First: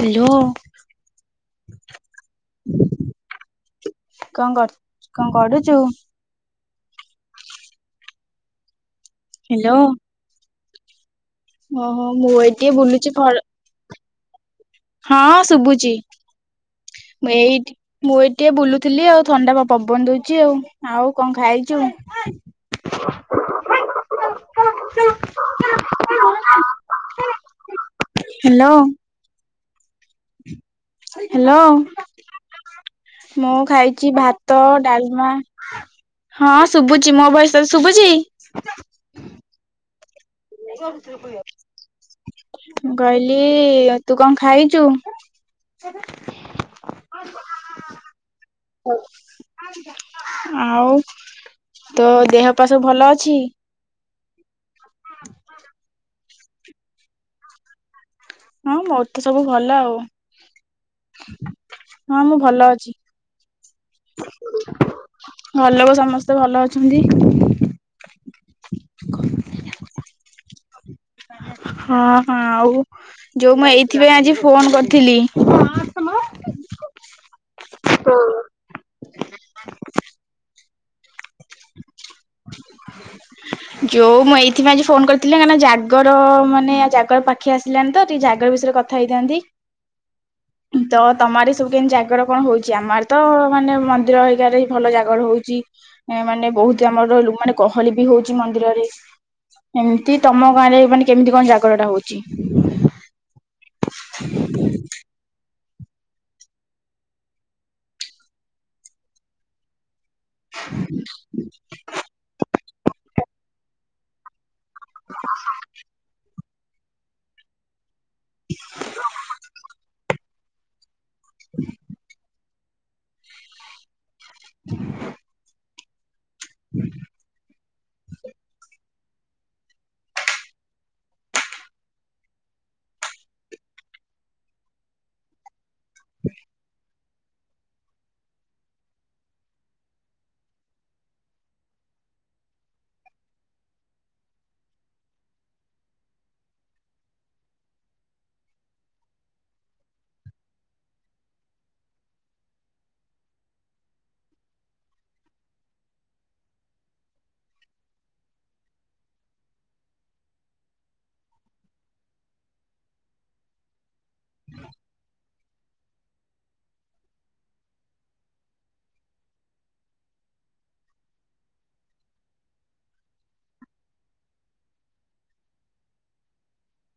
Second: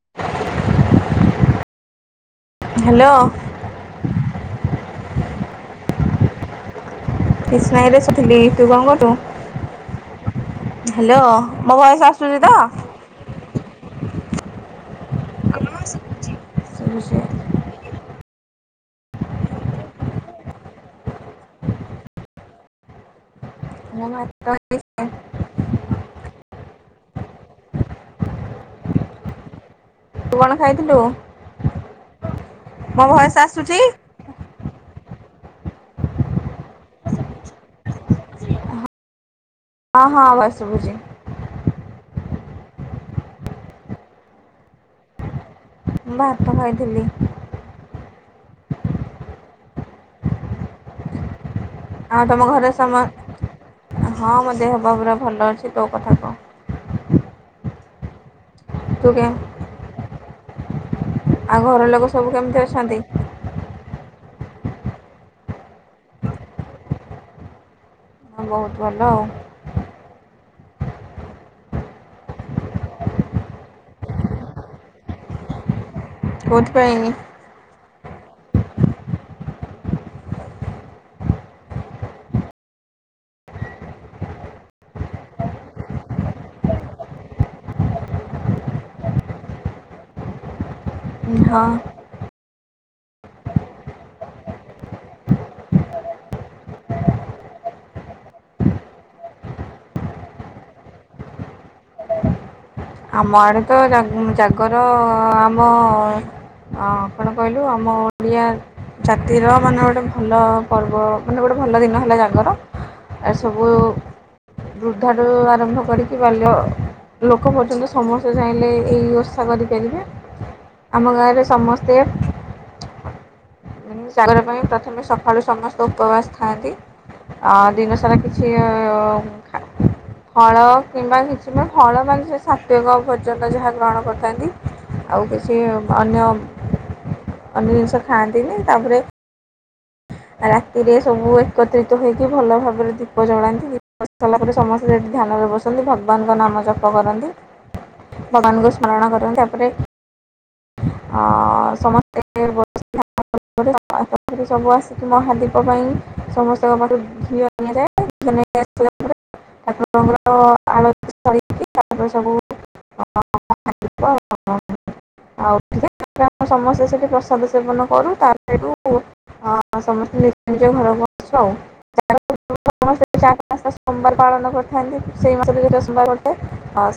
Hello hello କଣ କର କଣ କରୁଚୁ। କିଛି ନାଇଁରେ ଶୋଇଥିଲି ତୁ କଣ କରୁଛୁ? ହ୍ୟାଲୋ ହ୍ୟାଲୋ ମୋ ଓହୋ ଭୟସ ମୁଁ ଆସୁଛି ଏଇ ତ ଟିକେ ବୁଲୁଛି ଫଳ ହଁ ଶୁଭୁଛି ଶୁଭୁଛି। ମୁ ଏଇଠି ମୁଁ ଏ ଟିକେ ବୁଲୁଥିଲି ଆଉ ଥଣ୍ଡା ପବନ ଦଉଛି ଆଉ ଆଉ କଣ ଖାଇଛୁ। ମୁଁ ଭାତ ଡାଲି [unintelligible] ହ୍ୟାଲୋ ତୁ କଣ ଖାଇଥିଲୁ? ହ୍ୟାଲୋ ମୋ ଭଏସ୍ ମୁଁ ଆସୁଛି? ଖାଇଛି ଭାତ ଡାଲମା। ହଁ ଶୁଭୁଛି ମୋ ଭୟସ ଶୁଭୁଛି। ହଁ ହଁ ଭୟେସ ସୁଭୁଛି। ମୁଁ କହିଲି ତୁ କଣ ଖାଇଛୁ। ଭାତ ଖାଇଥିଲି। ଆଉ ତୋ ଆଉ ତମ ଦେହ ଘରେ ପା ସବୁ ସମ ଭଲ ଅଛି। ହଁ ମୋ ଦେହ ପୁରା ଭଲ ଅଛି ତୋ କଥା କହ? [inaudible] ହଁ ମୋ ତୁ କେ ତେ ସବୁ ଭଲ ଆଉ ଆଉ ଘର ଲୋକ ହଁ ସବୁ ମୁଁ କେମିତି ଅଛନ୍ତି। ଭଲ ଯଉ ସମସ୍ତେ ଭଲ ଅଛନ୍ତି। ହଁ ବହୁତ ଭଲ ଆଉ ହଁ ହଁ ଆଉ ଯୋଉ ମୁଁ ଏଇଥିପାଇଁ ଆଜି ଫୋନ କରିଥିଲି। କୋଉଠି ବା ହେଇନି ଯୋଉ ମୁଁ ଏଇଥିପାଇଁ ଆଜି ଫୋନ କରିଥିଲି କାହିଁକି ନା ଜାଗର ମାନେ ଜାଗର ପାଖେ ଆସିଲାାନି ତ ଟିକେ ଜାଗର ବିଷୟରେ କଥା ହେଇଥାନ୍ତି। ହୁଁ ତ ତମଆଡେ ସବୁ ହଁ କେମିତି ଜାଗର କଣ ହଉଛି। ଆମର ତ ମାନେ ମନ୍ଦିର ହେଇଗାରେ ଭଲ ଜାଗର ହଉଛି ମାନେ ବହୁତ ଆମର ମାନେ ଗହଳି ବି ହଉଛି ମନ୍ଦିରରେ ଏମତି ତମ ଗାଁରେ ମାନେ କେମିତି କଣ ଜାଗରଟା ହଉଛି। ଆମ ଆଡେ ତ ଜାଗର ଆମ କଣ କହିଲୁ ଆମ ଓଡ଼ିଆ ଜାତିର ମାନେ ଗୋଟେ ଭଲ ପର୍ବ ମାନେ ଗୋଟେ ଭଲ ଦିନ ହେଲା ଜାଗର ଆ ସବୁ ବୃଦ୍ଧାଆରୁ ଆରମ୍ଭ କରିକି ବାଲ୍ୟ ଲୋକ ବ ସମସ୍ତେ ଚାହିଁଲେ ଏହି ବ୍ୟବସ୍ଥା କରିପାରିବେ ଆମ ଗାଁରେ ସମସ୍ତେ [inaudible] ଜାଗର ପାଇଁ ପ୍ରଥମେ ସକାଳୁ ସମସ୍ତେ ଉପବାସ୍ ଖାନ୍ତି ଆଁ ଦିନ ସାରା କିଛି ଫଳ କିମ୍ବା କିଛି ଫଳ ମାନେ ସାତ୍ୱକ ପର୍ଯ୍ୟନ୍ତ ଯାହା ଗ୍ରହଣ କରିଥାନ୍ତି ଆଉ କିଛି ଅନ୍ୟ ଅନ୍ୟ ଜିନିଷ ଖାଆନ୍ତିନି ତାପରେ ରାତିରେ ସବୁ ଏକତ୍ରିତ ହୋଇକି ଭଲ ଭାବରେ ଦୀପ ଜଳାନ୍ତି ଦୀପ ସାରିଲା ପରେ ସମସ୍ତେ ସେଠି ଧ୍ୟାନରେ ବସନ୍ତି ଭଗବାନଙ୍କ ନାମ ଜପ କରନ୍ତି ଭଗବାନଙ୍କୁ ସ୍ମରଣ କରନ୍ତି ତାପରେ ସମସ୍ତେ ସବୁ ଆସିକି ମହାଦୀପ ପାଇଁ ସମସ୍ତଙ୍କ ପାଠୁ ଘିଅ ନିଆଯାଏ ଘିଅ ନେଇ ଆସିଲା ପରେ ଠାକୁରଙ୍କର ଆଳି ତାପରେ ସବୁ ଆଉ ଆମ ସମସ୍ତେ ସେଠି ପ୍ରସାଦ ସେବନ କରୁ ତା ସେଠୁ ସମସ୍ତେ ନିଜ ନିଜ ଘରକୁ ଆସୁ ଆି ସୋମବାର ପାଳନ କରିଥାନ୍ତି ସେଇ ମାସରେ ସେଟା ସୋମବାର ଅଟେ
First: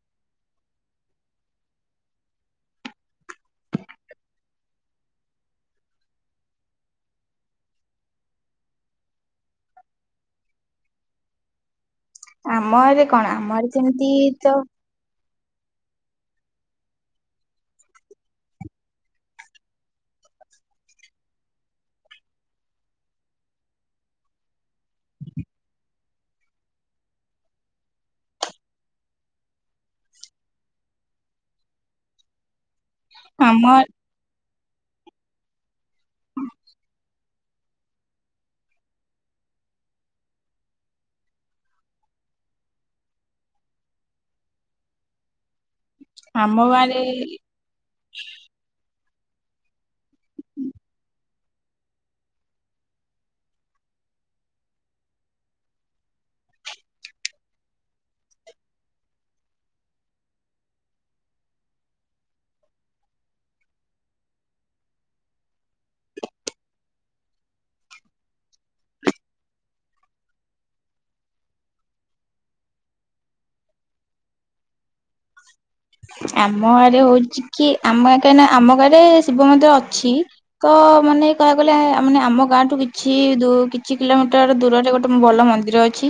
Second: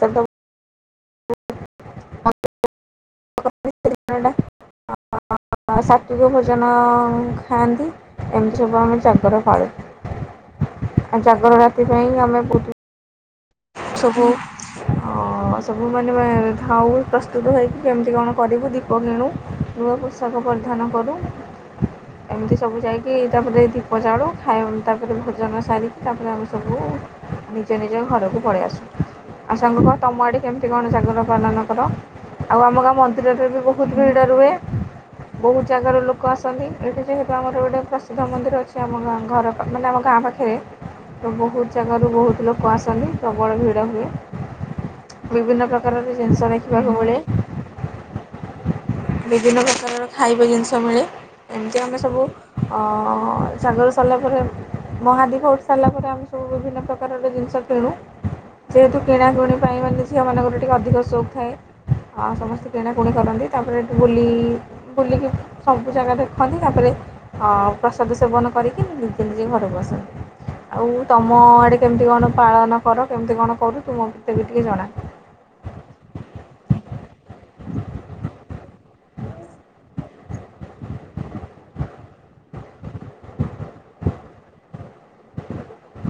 ସେଠା ତ ସେ ସାତ୍ଵିକ ଭୋଜନ ଖାଆନ୍ତି ଏମିତି ସବୁ ଆମେ ଜାଗର ପାଳ ଆଉ ଜାଗରଟା ଆମ ଆରେ କଣ? ଆମର ଯେମିତି ତ ହ ସବୁ ମାନେ ଯାଉ ପ୍ରସ୍ତୁତ ହୋଇକି କେମିତି କଣ କରିବୁ ଦୀପ କିଣୁ ନୂଆ ପୋଷାକ ପରିଧାନ କରୁ ଏମିତି ସବୁ ଯାଇକି ତାପରେ ଦୀପ ଜାଳୁ ଖାଇ ତାପରେ ଭୋଜନ ସାରିକି ତାପରେ ଆମେ ସବୁ ନିଜ ନିଜ ଘରକୁ ପଳେଇ ଆସୁ ଆ ସାଙ୍ଗ କହ ତମ କେମିତି କଣ ଜାଗର ପାନ କର ଆଉ ଆମ ମନ୍ଦିରରେ ବି ଆମ ବହୁତ ଭିଡ଼ ରୁହେ ବହୁତ ଜାଗାରୁ ଲୋକ ଆସନ୍ତି ଏଠି ଯେହେତୁ ଆମର ଗୋଟେ ପ୍ରସିଦ୍ଧ ମନ୍ଦିର ଅଛି ଆମା ଘର ମାନେ ଆମ ଗାଁ ପାଖରେ ବହୁତ ଜାଗାରୁ ବହୁତ ଲୋକ ଆସନ୍ତି। ପ୍ରବଳ ଭିଡ଼ ହୁଏ ବିଭିନ୍ନ ପ୍ରକାର ଜିନିଷ ଆମ ଦେଖିବାକୁ ମିଳେ ଗାଁରେ ବିଭିନ୍ନ ପ୍ରକାରର ଖାଇବା ଜିନିଷ ମିଳେ ଏମିତି ଆମେ ସବୁ ଶାଗର ସାରିଲା ପରେ ମହାଦୀପ ଉଠି ସାରିଲା ପରେ ଆମେ ସବୁ ବିଭିନ୍ନ ପ୍ରକାରର ଜିନିଷ କିଣୁ ଯେହେତୁ କିଣାକିଣି ପାଇଁ ମାନେ ଝିଅମାନଙ୍କର ଟିକିେ ଅଧିକ ସଉଖ ଥାଏ ସମସ୍ତେ କିଣାକଣି କରନ୍ତି ତାପରେଠି ବୁଲି ବୁଲିକି ସବୁ ଜାଗା ଦେଖନ୍ତି ତାପରେ ପ୍ରସାଦ ସେବନ କରିକି ନିଜେ ନିଜେ ଘରକୁ ବସନ୍ତି ଆଉ ତମ ଏଠେ କେମିତି କଣ ପାଳନ କର। ସେମିତି କଣ କରୁତୁ ମୋ ତେବେ ଟିକେ ଜଣା। ଆମ ରେ ଶିବ ମନ୍ଦିର ଅଛି ତ ମାନେ କହିବାକୁ ଗଲେ ମାନେ ଆମ ଗାଁ ଠୁ କିଛି କିଛି କିଲୋମିଟର ଦୂରରେ ଗୋଟେ ଭଲ ମନ୍ଦିର ଅଛି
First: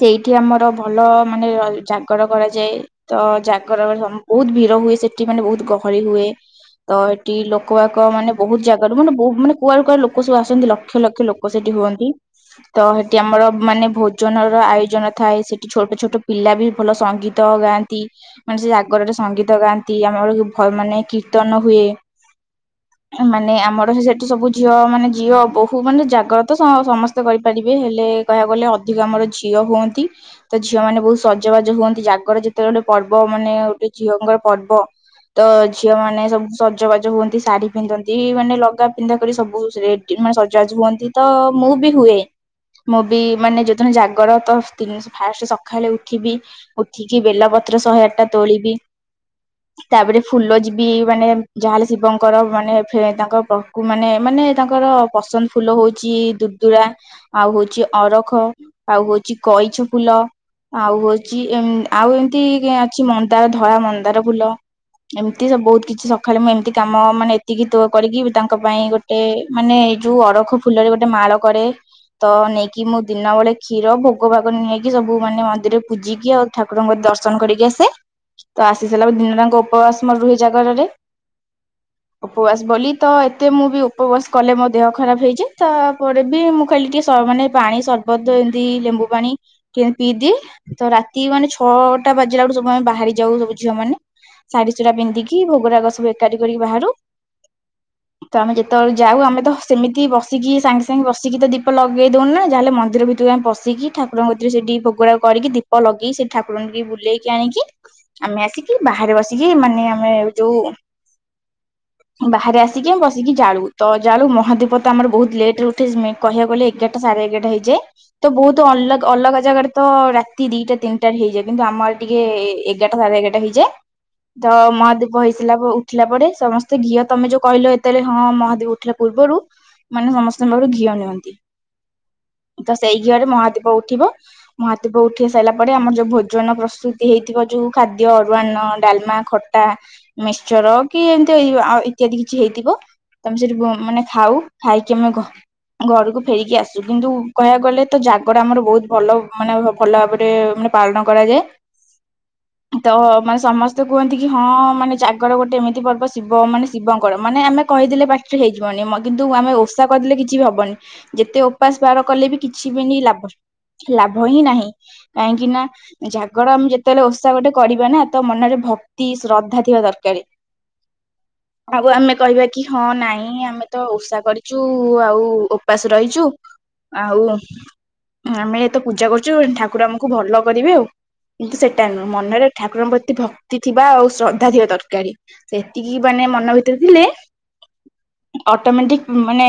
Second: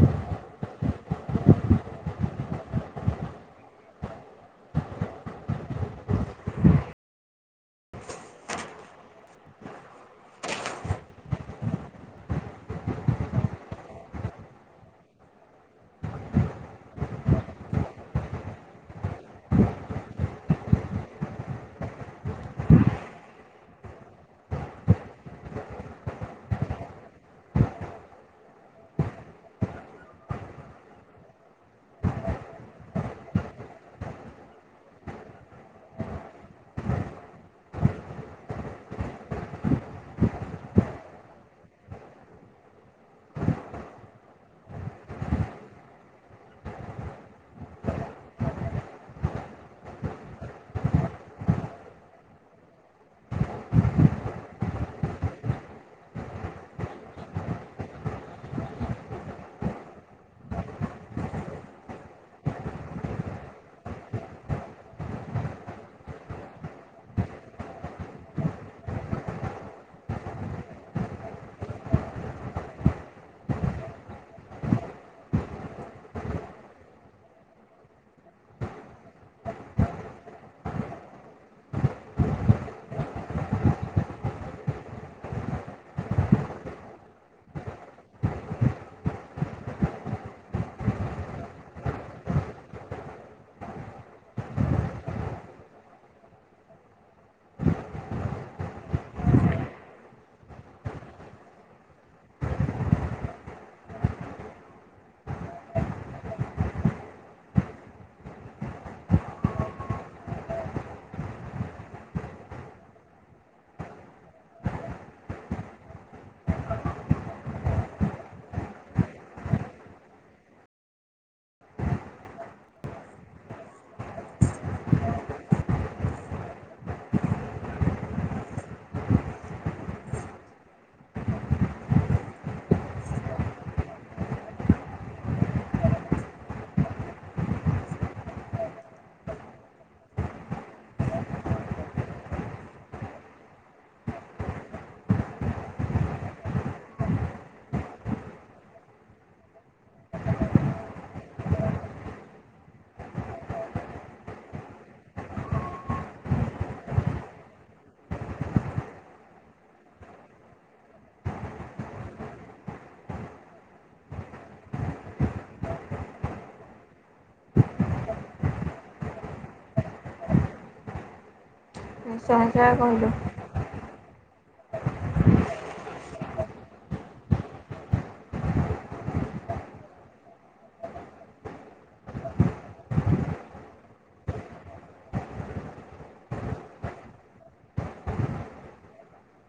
ସେଇଠି ଆମର ଭଲ ମାନେ ଜାଗର କରାଯାଏ। ତ ଜାଗର ବହୁତ ଭିଡ ହୁଏ ସେଠି ମାନେ ବହୁତ ଗହଳି ହୁଏ ତ ସେଠି ଲୋକ ଆକ ମାନେ ବହୁତ ଜାଗାରୁ ମାନେ ବହୁ ମାନେ କୁଆଡୁ କୁଆଡ ଲୋକ ସବୁ ଆସନ୍ତି। ଲକ୍ଷ ଲକ୍ଷ ଲୋକ ସେଠି ହୁଅନ୍ତି ତ ସେଠି ଆମର ମାନେ ଭୋଜନର ଆୟୋଜନ ଥାଏ ସେଠି ଛୋଟ ଛୋଟ ପିଲା ବି ଭଲ ସଙ୍ଗୀତ ଗାନ୍ତି। ମାନେ ସେ ଜାଗରରେ ସଙ୍ଗୀତ ଗାଆନ୍ତି ଆମର ମାନେ କୀର୍ତ୍ତନ ହୁଏ ମାନେ ଆମର ସେଠୁ ସବୁ ଝିଅ ମାନେ ଝିଅ ବହୁ ମାନେ ଜାଗର ତ ସମସ୍ତେ କରିପାରିବେ ହେଲେ କହିବାକୁ ଗଲେ ଅଧିକ ଆମର ଝିଅ ହୁଅନ୍ତି ତ ଝିଅ ମାନେ ବହୁତ ସଜବାଜ ହୁଅନ୍ତି ଜାଗର ଯେ ଗୋଟେ ପର୍ବ ମାନେ ଗୋଟେ ଝିଅଙ୍କର ପର୍ବ ତ ଝିଅ ମାନେ ସବୁ ସଜବାଜ ହୁଅନ୍ତି ଶାଢୀ ପିନ୍ଧନ୍ତି ମାନେ ଲଗା ପିନ୍ଧା କରି ସବୁ ରେ ମାନେ ସଜବାଜ ହୁଅନ୍ତି ତ ମୁଁ ବି ହୁଏ ମୁଁ ବି ମାନେ ଯୋଦିନ ଜାଗର ତି ଫାଷ୍ଟ ସକାଳେ ଉଠିବି ଉଠିକି କି ବେଲପତ୍ର ଶହେ ଆଠଟା ତୋଳିବି ତାପରେ ଫୁଲ ଯିବି ମାନେ ଯା ହେଲେ ଶିବଙ୍କର ମାନେ ତାଙ୍କଖକୁ ମାନେ ମାନେ ତାଙ୍କର ପସନ୍ଦ ଫୁଲ ହଉଛି ଦୁର୍ଦୁରା ଆଉ ହଉଛି ଅରଖ ଆଉ ହଉଛି କଇଛ ଫୁଲ ଆଉ ହଉଛି ଆଉ ଏମିତି ଅଛି ମନ୍ଦାର ଧଳା ମନ୍ଦାର ଫୁଲ ଏମିତି ସବୁ ବହୁତ କିଛି ସକାଳେ ମୁଁ ଏମିତି କାମ ମାନେ ଏତିକି ତୋ କରିକି ତାଙ୍କ ପାଇଁ ଗୋଟେ ମାନେ ଏଇ ଯୋଉ ଅରଖ ଫୁଲରେ ଗୋଟେ ମାଳ କରେ ତ ନେଇକି ମୁଁ ଦିନ ବେଳେ କ୍ଷୀର ଭୋଗ ଭାଗ ନେଇକି ସବୁ ମାନେ ମନ୍ଦିରରେ ପୂଜିକି ଆଉ ଠାକୁରଙ୍କ ଦର୍ଶନ କରିକି ଆସେ ତ ଆସି ସାରିଲା ପରେ ଦିନରାଙ୍କ ଉପବାସ ମୋର ରୁହି ଜାଗରରେ ଉପବାସ ବୋଲି ତ ଏତେ ମୁଁ ବି ଉପବାସ କଲେ ମୋ ଦେହ ଖରାପ ହେଇଛି ତାପରେ ବି ମୁଁ ଖାଲି ଟିକେ ମାନେ ପାଣି ସରବତ ଏମିତି ଲେମ୍ବୁ ପାଣି ପିଇଦିଏ ତ ରା ମାନେ ଛଅଟା ବାଜିଲା ବେଳୁ ସବୁ ଆମେ ବାହାରି ଯାଉ ସବୁ ଝିଅ ମାନ ଶାଢୀ ସୁରା ପିନ୍ଧିକି ଭୋଗୁରାଗ ସବୁ ଏକାଠି କରିକି ବାହାରୁ ତ ଆମେ ଯେତେବେଳଳେ ଯାଉ ଆମେ ତ ସେମିତି ବସିକି ସାଙ୍ଗେ ସାଙ୍ଗେ ବସିକି ତ ଦୀପ ଲଗେଇ ଦଉନୁ ନା ଯାହାେଲେ ମନ୍ଦିର ଭିତକୁ ଆମେ ବସିକି ଠାକୁରଙ୍କ ଭିତରେ ସେଠି ଭୋଗରାଗ କରିକି ଦୀପ ଲଗେଇ ସେ ଠାକୁରଣୀ ବୁଲେଇକି ଆଣିକି ଆମେ ଆସିକି ବାହାରେ ବସିକି ମାନେ ଆମେ ଯୋଉ ବାହାରେ ଆସିକି ବସିକି ଜାଳୁ ତ ଜାଳୁ ମହାଦୀପ ତ ଆମର ବହୁତ ଲେଟରେ ଉଠେ କହିବାକୁ ଗଲେ। ଏଗାରଟା ସାଢେ ଏଗାରଟା ହେଇଯାଏ ତ ବହୁତ ଅଲଗା ଅଲଗା ଜାଗାରେ ତ ଦିଟା ତିନିଟାରେ ହେଇଯାଏ କିନ୍ତୁ ଆମର ଟିକେ ଏଗାରଟା ସାଢେ ଏଗାରଟା ହେଇଯାଏ ତ ମହାଦୀପ ହେଇସାରିଲା ଉଠିଲା ପରେ ସମସ୍ତେ ଘିଅ ତମେ ଯୋଉ କହିଲ ଏତେବେଳେ ହଁ ମହାଦୀପ ଉଠିଲା ପୂର୍ବରୁ ମାନେ ସମସ୍ତଙ୍କ ପାଖରୁ ଘିଅ ନିଅନ୍ତି ତ ସେଇ ଘିଅରେ ମହାଦୀପ ଉଠିବ ମହାଦୀପ ଉଠି ସାରିଲା ପରେ ଆମର ଯୋଉ ଭୋଜନ ପ୍ରସ୍ତୁତି ହେଇଥିବ ଯୋଉ ଖାଦ୍ୟ ଅରୁଆଣ ଡାଲମା ଖଟା ମିକସର କି ଏମିତି ଇତ୍ୟାଦି କିଛି ହେଇଥିବ। ତ ଆମେ ସେଠି ମାନେ ଖାଉ ଖାଇକି ଆମେ ଘରକୁ ଫେରିକି ଆସୁ କିନ୍ତୁ କହିବାକୁ ଗଲେ ତ ଜାଗର ଆମର ବହୁତ ଭଲ ମାନେ ଭଲ ଭାବରେ ମାନେ ପାଳନ କରାଯାଏ ତ ମାନେ ସମସ୍ତେ କୁହନ୍ତି କି ହଁ ମାନେ ଜାଗର ଗୋଟେ ଏମିତି ପର୍ବ ଶିବ ମାନେ ଶିବଙ୍କର ମାନେ ଆମେ କହିଦେଲେ ପାଟିରେ ହେଇଯିବନି କିନ୍ତୁ ଆମେ ଓଷା କରିଦେଲେ କିଛି ବି ହବନି ଯେତେ ଉପାସ ବାର କଲେ ବି କିଛି ବିନି ଲାଭ ଲାଭ ହିଁ ନାହିଁ। କାହିଁକି ନା ଜାଗର ଆମେ ଯେତେବେଳେ ଓଷା ଗୋଟେ କରିବାନା ତ ମନରେ ଭକ୍ତି ଶ୍ରଦ୍ଧା ଥିବା ଦରକାର। ଆଉ ଆମେ ନିଶ୍ଚୟ କହିବା କି ନିଶ୍ଚୟ ହଁ କହିଲୁ ନାଇଁ ଆମେ ତ ଉଷା କରିଛୁ ଆଉ ଉପାସ ରହିଛୁ ଆଉ ଆମେ ଏ ତ ପୂଜା କରୁଛୁ ଠାକୁ ଠାକୁର ଆମକୁ ଭଲ କରିବେ ଆଉ କିନ୍ତୁ ସେଟା ନୁହଁ ମନରେ ଠାକୁରଙ୍କ ପ୍ରତି ଭକ୍ତି ଥିବା ଆଉ ଶ୍ରଦ୍ଧା ଥିବା ଦରକାରୀ ସେତିକି ମାନେ ମନ ଭିତରେ ଥିଲେ ଅଟୋମେଟିକ ମାନେ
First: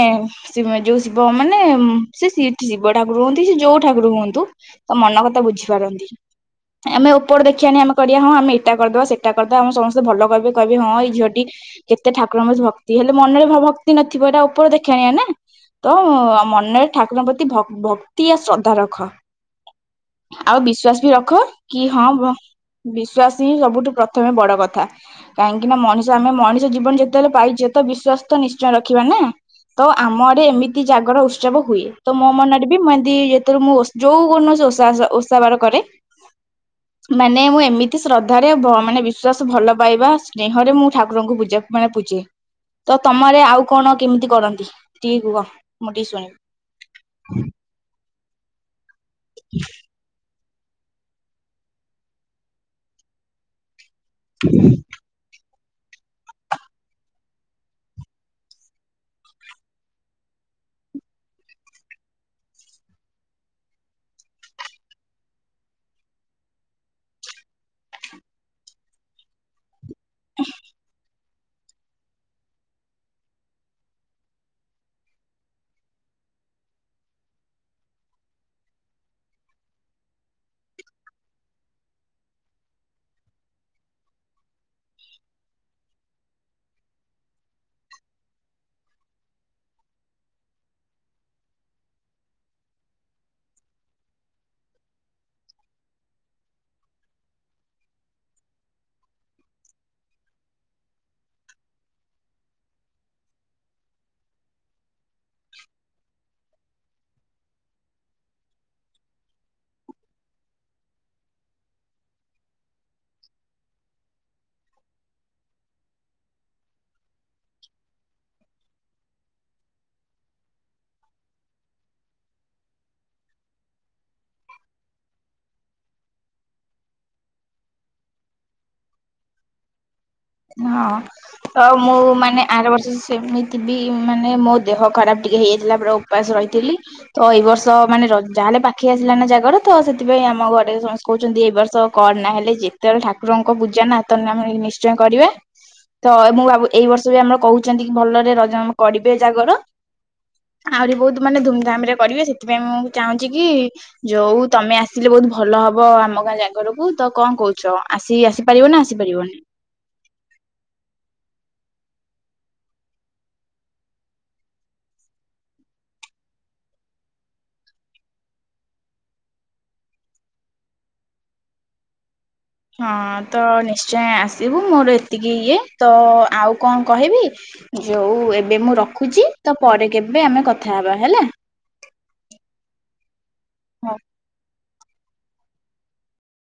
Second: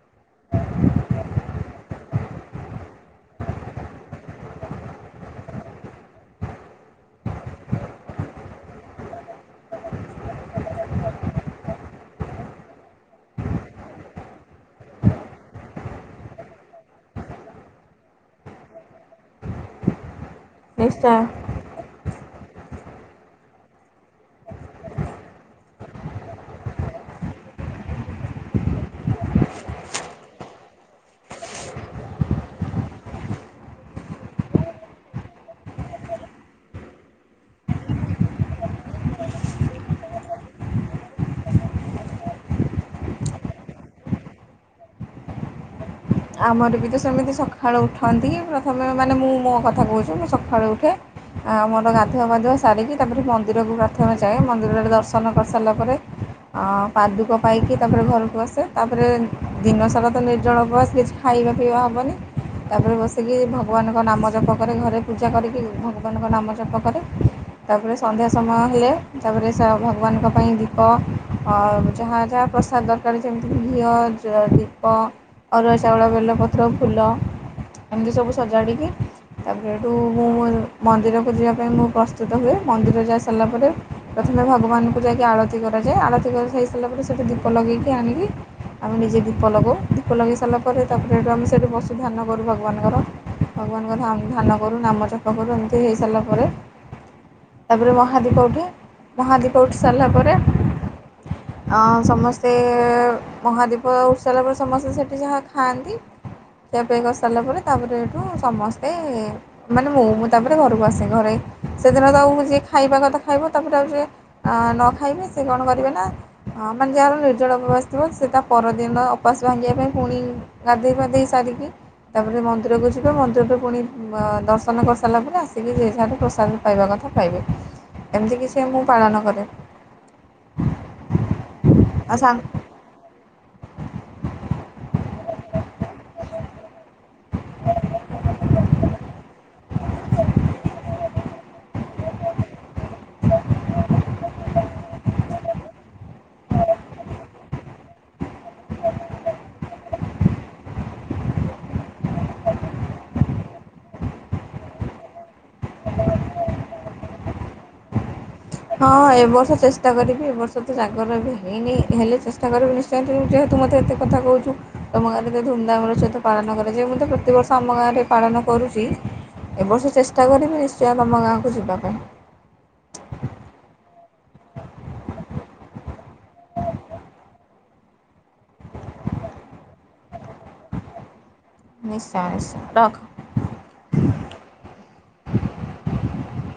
ଯୋଉ ଶିବ ମାନେ ଶିବ ଠାକୁର ହୁଅନ୍ତି ସେ ଯୋଉ ଠାକୁର ହୁଅନ୍ତୁ ତ ମନ କଥା ବୁଝିପାରନ୍ତି ଆମେ ଉପର ଦେଖିଆଣି ଆମେ କହିଆ ହଁ ଆମେ ଏଇଟା କରିଦବା ସେଟା କରିଦବା ଆମେ ସମସ୍ତେ ଭଲ କହିବେ କହିବେ ହଁ ଏଇ ଝିଅଟି କେତେ ଠାକୁରଙ୍କ ପ୍ରତି ଭକ୍ତି ହେଲେ ମନରେ ଭକ୍ତି ନଥିବ ଏଇଟା ଉପର ଦେଖିଆଣିଆ ନା ତ ମନରେ ଠାକୁରଙ୍କ ପ୍ରତି ଭକ୍ତି ଆ ଶ୍ରଦ୍ଧା ରଖ। ଆଉ ବିଶ୍ଵାସ ବି ନିଶ୍ଚୟ ରଖ କି ହଁ ବିଶ୍ଵାସ ହିଁ ସବୁଠୁ ପ୍ରଥମେ ବଡ କଥା କାହିଁକି ନା ମଣିଷ ଆମେ ମଣିଷ ଜୀବନ ଯେତେବେଳେ ପାଇଛେ ତ ବିଶ୍ୱାସ ତ ନିଶ୍ଚୟ ରଖିବା ନା ତ ଆଡ଼େ ଏମିତି ଜାଗର ଉତ୍ସବ ହୁଏ ତ ମୋ ମନରେ ବି ମୁ ଏମତି ଯେତେବେଳେ ମୁଁ ଓଷା ଯୋଉ କୌଣସି ଓଷା ଓଷାବାର କରେ ମାନେ ମୁଁ ଏମିତି ଶ୍ରଦ୍ଧାରେ ମାନେ ବିଶ୍ୱାସ ଭଲ ପାଇବାରେ ସ୍ନେହରେ ମୁଁ ଠାକୁରଙ୍କୁ ମାନେ ପୂଜେ ତ ତମରେ ଆଡ଼େ ଆଉ କଣ କେମିତି କରନ୍ତି ଟିକେ କୁହ। ମୁଁ ଟିକେ ଶୁଣିବି। ଆମର ବି ତ ସେମିତି ସକାଳୁ ଉଠୁ ଉଠନ୍ତି ତମେ ମାନେ ମୁଁ ମୋ କଥା କହୁଛି। ସକାଳୁ ଉଠେ ଆ ମୋର ଗାଧୁଆ ପାଧୁଆ ସାରିକି ତାପରେ ମନ୍ଦିରକୁ ପ୍ରାର୍ଥ ଯାଏ ମନ୍ଦିରରେ ଦର୍ଶନ କରେ ସାରିଲା ପରେ ପାଦୁକ ପାଇକି ତାପରେ ଘରକୁ ଆସେ ତାପରେ ଦିନସାରା ତ ନିର୍ଜଳ ଉପବାସ କିଛି ଖାଇବା ପିଇବା ହେବନି ତାପରେ ବସିକି ଭଗବାନଙ୍କ ନାମ ଜପ କରେ ଘରେ ପୂଜା କରିକି ଭଗବାନଙ୍କ ନାମ ଜପ କରେ ତାପରେ ସନ୍ଧ୍ୟା ସମୟ ହେଲେ ତାପରେ ଭଗବାନଙ୍କ ପାଇଁ ଦୀପ ଆ ଯାହା ଯାହା ପ୍ରସାଦ ଦରକାର ଯେମିତି ଘିଅ ଦୀପ ଅରୁଆ ଚାଉଳ ବେଲପତ୍ର ଫୁଲ ଏମିତି ସବୁ ସଜାଡ଼ିକି ତାପରେ ସେଠୁ ମୁଁ ମନ୍ଦିରକୁ ଯିବା ପାଇଁ ମୁଁ ପ୍ରସ୍ତୁତ ହୁଏ ମନ୍ଦିର ଯାଇସାରିଲା ପରେ ପ୍ରଥମେ ଭଗବାନଙ୍କୁ ଯାଇକି ଆଳତି କରାଯାଏ ଆଳତି କରିସାରି ସାରିଲା ପରେ ସେଇଠି ଦୀପ ଲଗେଇକି ଆଣିକି ଆମେ ନିଜେ ଦୀପ ଲଗାଉ ଦୀପ ଲଗେଇ ସାରିଲା ପରେ ତାପରେଠୁ ଆମେ ସେଠି ବଶୁ ଧାନ କରୁ ଭଗବାନଙ୍କର ଭଗବାନଙ୍କର ଧାନ କରୁ ନାମ ଜପ କରୁ ଏମିତି ହେଇସାରିଲା ପରେ ତାପରେ ମହାଦୀପ ଉଠେ ମହାଦୀପ ଉଠି ସାରିଲା ପରେ ସମସ୍ତେ ମହାଦୀପ ଉଠିସାରିଲା ପରେ ସମସ୍ତେ ସେଠି ଯାହା ଖାଆନ୍ତି ଖିଆ ପିଆ କରିସାରିଲା ପରେ ତାପରେ ଏଠୁ ସମସ୍ତେ ମାନେ ମୁଁ ମୁଁ ତାପରେ ଘରକୁ ଆସେ ଘରେ ସେଦିନ ତଉ ଯିଏ ଖାଇବା କଥା ଖାଇବ ତାପରେ ଆଉ ଯ ନ ଖାଇବେ ସେ କଣ କରିବେ ନା ମାନେ ଯାହାର ନିର୍ଜଳ ଉପସ ଥିବ ସେ ତା ପରଦିନ ଅପାସ ଭାଙ୍ଗିବା ପାଇଁ ପୁଣି ଗାଧୋଇ ପାାଧୋଇ ସାରିକି ତାପରେ ମନ୍ଦିରକୁ ଯିବେ ମନ୍ଦିରକୁ ପୁଣି ଦର୍ଶନ କରିସାରିଲା ପରେ ଆସିକି ସେଠାରେ ପ୍ରସାଦ ପାଇବା କଥା ପାଇବେ ଏମିତି କିଛି ମୁଁ ପାଳନ କରେ। ହଁ ତ ମୁଁ ଆଉ ସାଙ୍ଗ ମାନେ ଆର ବର୍ଷ ସେମିତି ବି ମାନେ ମୋ ଦେହ ଖରାପ ଟିକେ ହେଇଯାଇଥିଲା ପୁରା ଉପାସ ରହିଥିଲି। ତ ଏଇ ବର୍ଷ ମାନେ ଯାହେଲେ ପାଖି ଆସିଲା ନା ଜାଗ ର ତ ସେଥିପାଇଁ ଆମ ଘରେ ସମସ୍ତେ କହୁଛନ୍ତି ଏ ବର୍ଷ କର ନା ହେଲେ ଯେତେବେଳେ ଠାକୁରଙ୍କ ପୂଜା ନା ସେତେଳେ ଆମେ ନି କରିବା ତ ମୁଁ ଭାବୁଛି ଏଇ ବର୍ଷ ବି ଆମର କହୁଛନ୍ତି କି ଭଲରେ ରଜ କରିବେ ଜାଗର ଆହୁରି ବହୁତ ମାନେ ଧୁମଧାମ ରେ କରିବେ ସେଥିପାଇଁ ମୁଁ ଚାହୁଁଛି କି ଯୋଉ ତମେ ଆସିଲେ ବହୁତ ଭଲ ହବ ଆମ ଗାଁ ଜାଗରକୁ ତ କଣ କହୁଛ ଆସିକି ଆସ ପାରିବ ନା ହଁ ଏ ଆସିପାରିବନି। ବର୍ଷ ଚେଷ୍ଟା କରିବି ଏ ବର୍ଷ ତ ଜାଗର ବି ହେଇନି ହେଲେ ଚେଷ୍ଟା କରିବି ନିଶ୍ଚୟ ଯେହେୁ ମୋତେ ଏତେ କଥା କହୁଛୁ ତୁମ ଗାଁରେ ଏତେ ଧୁମଧାମର ସହିତ ପାଳନ କରାଯରେ ଯଯାଏ ମୁଁ ତ ପ୍ରତିବର୍ଷ ଆମ ଗାଁରେ ପାଳନ କରୁଛି ଏ ବର୍ଷ ଚେଷ୍ଟା କରିବି ନିଶ୍ଚୟ ତମ ଗାଁକୁ ଯିବା କୁ ହଁ ତ ନିଶ୍ଚୟ [unintelligible] ଆସିବୁ ମୋର ଏତିକି ଇଏ ତ ଆଉ କଣ କହିବି ଯୋଉ ଏବେ ମୁଁ ରଖୁଛି ତ ପରେ କେବେ ଆମେ କଥା ହେବା ହେଲା। ନିଶ୍ଚୟ ନିଶ୍ଚୟ ରଖ ହଁ। [inaudible]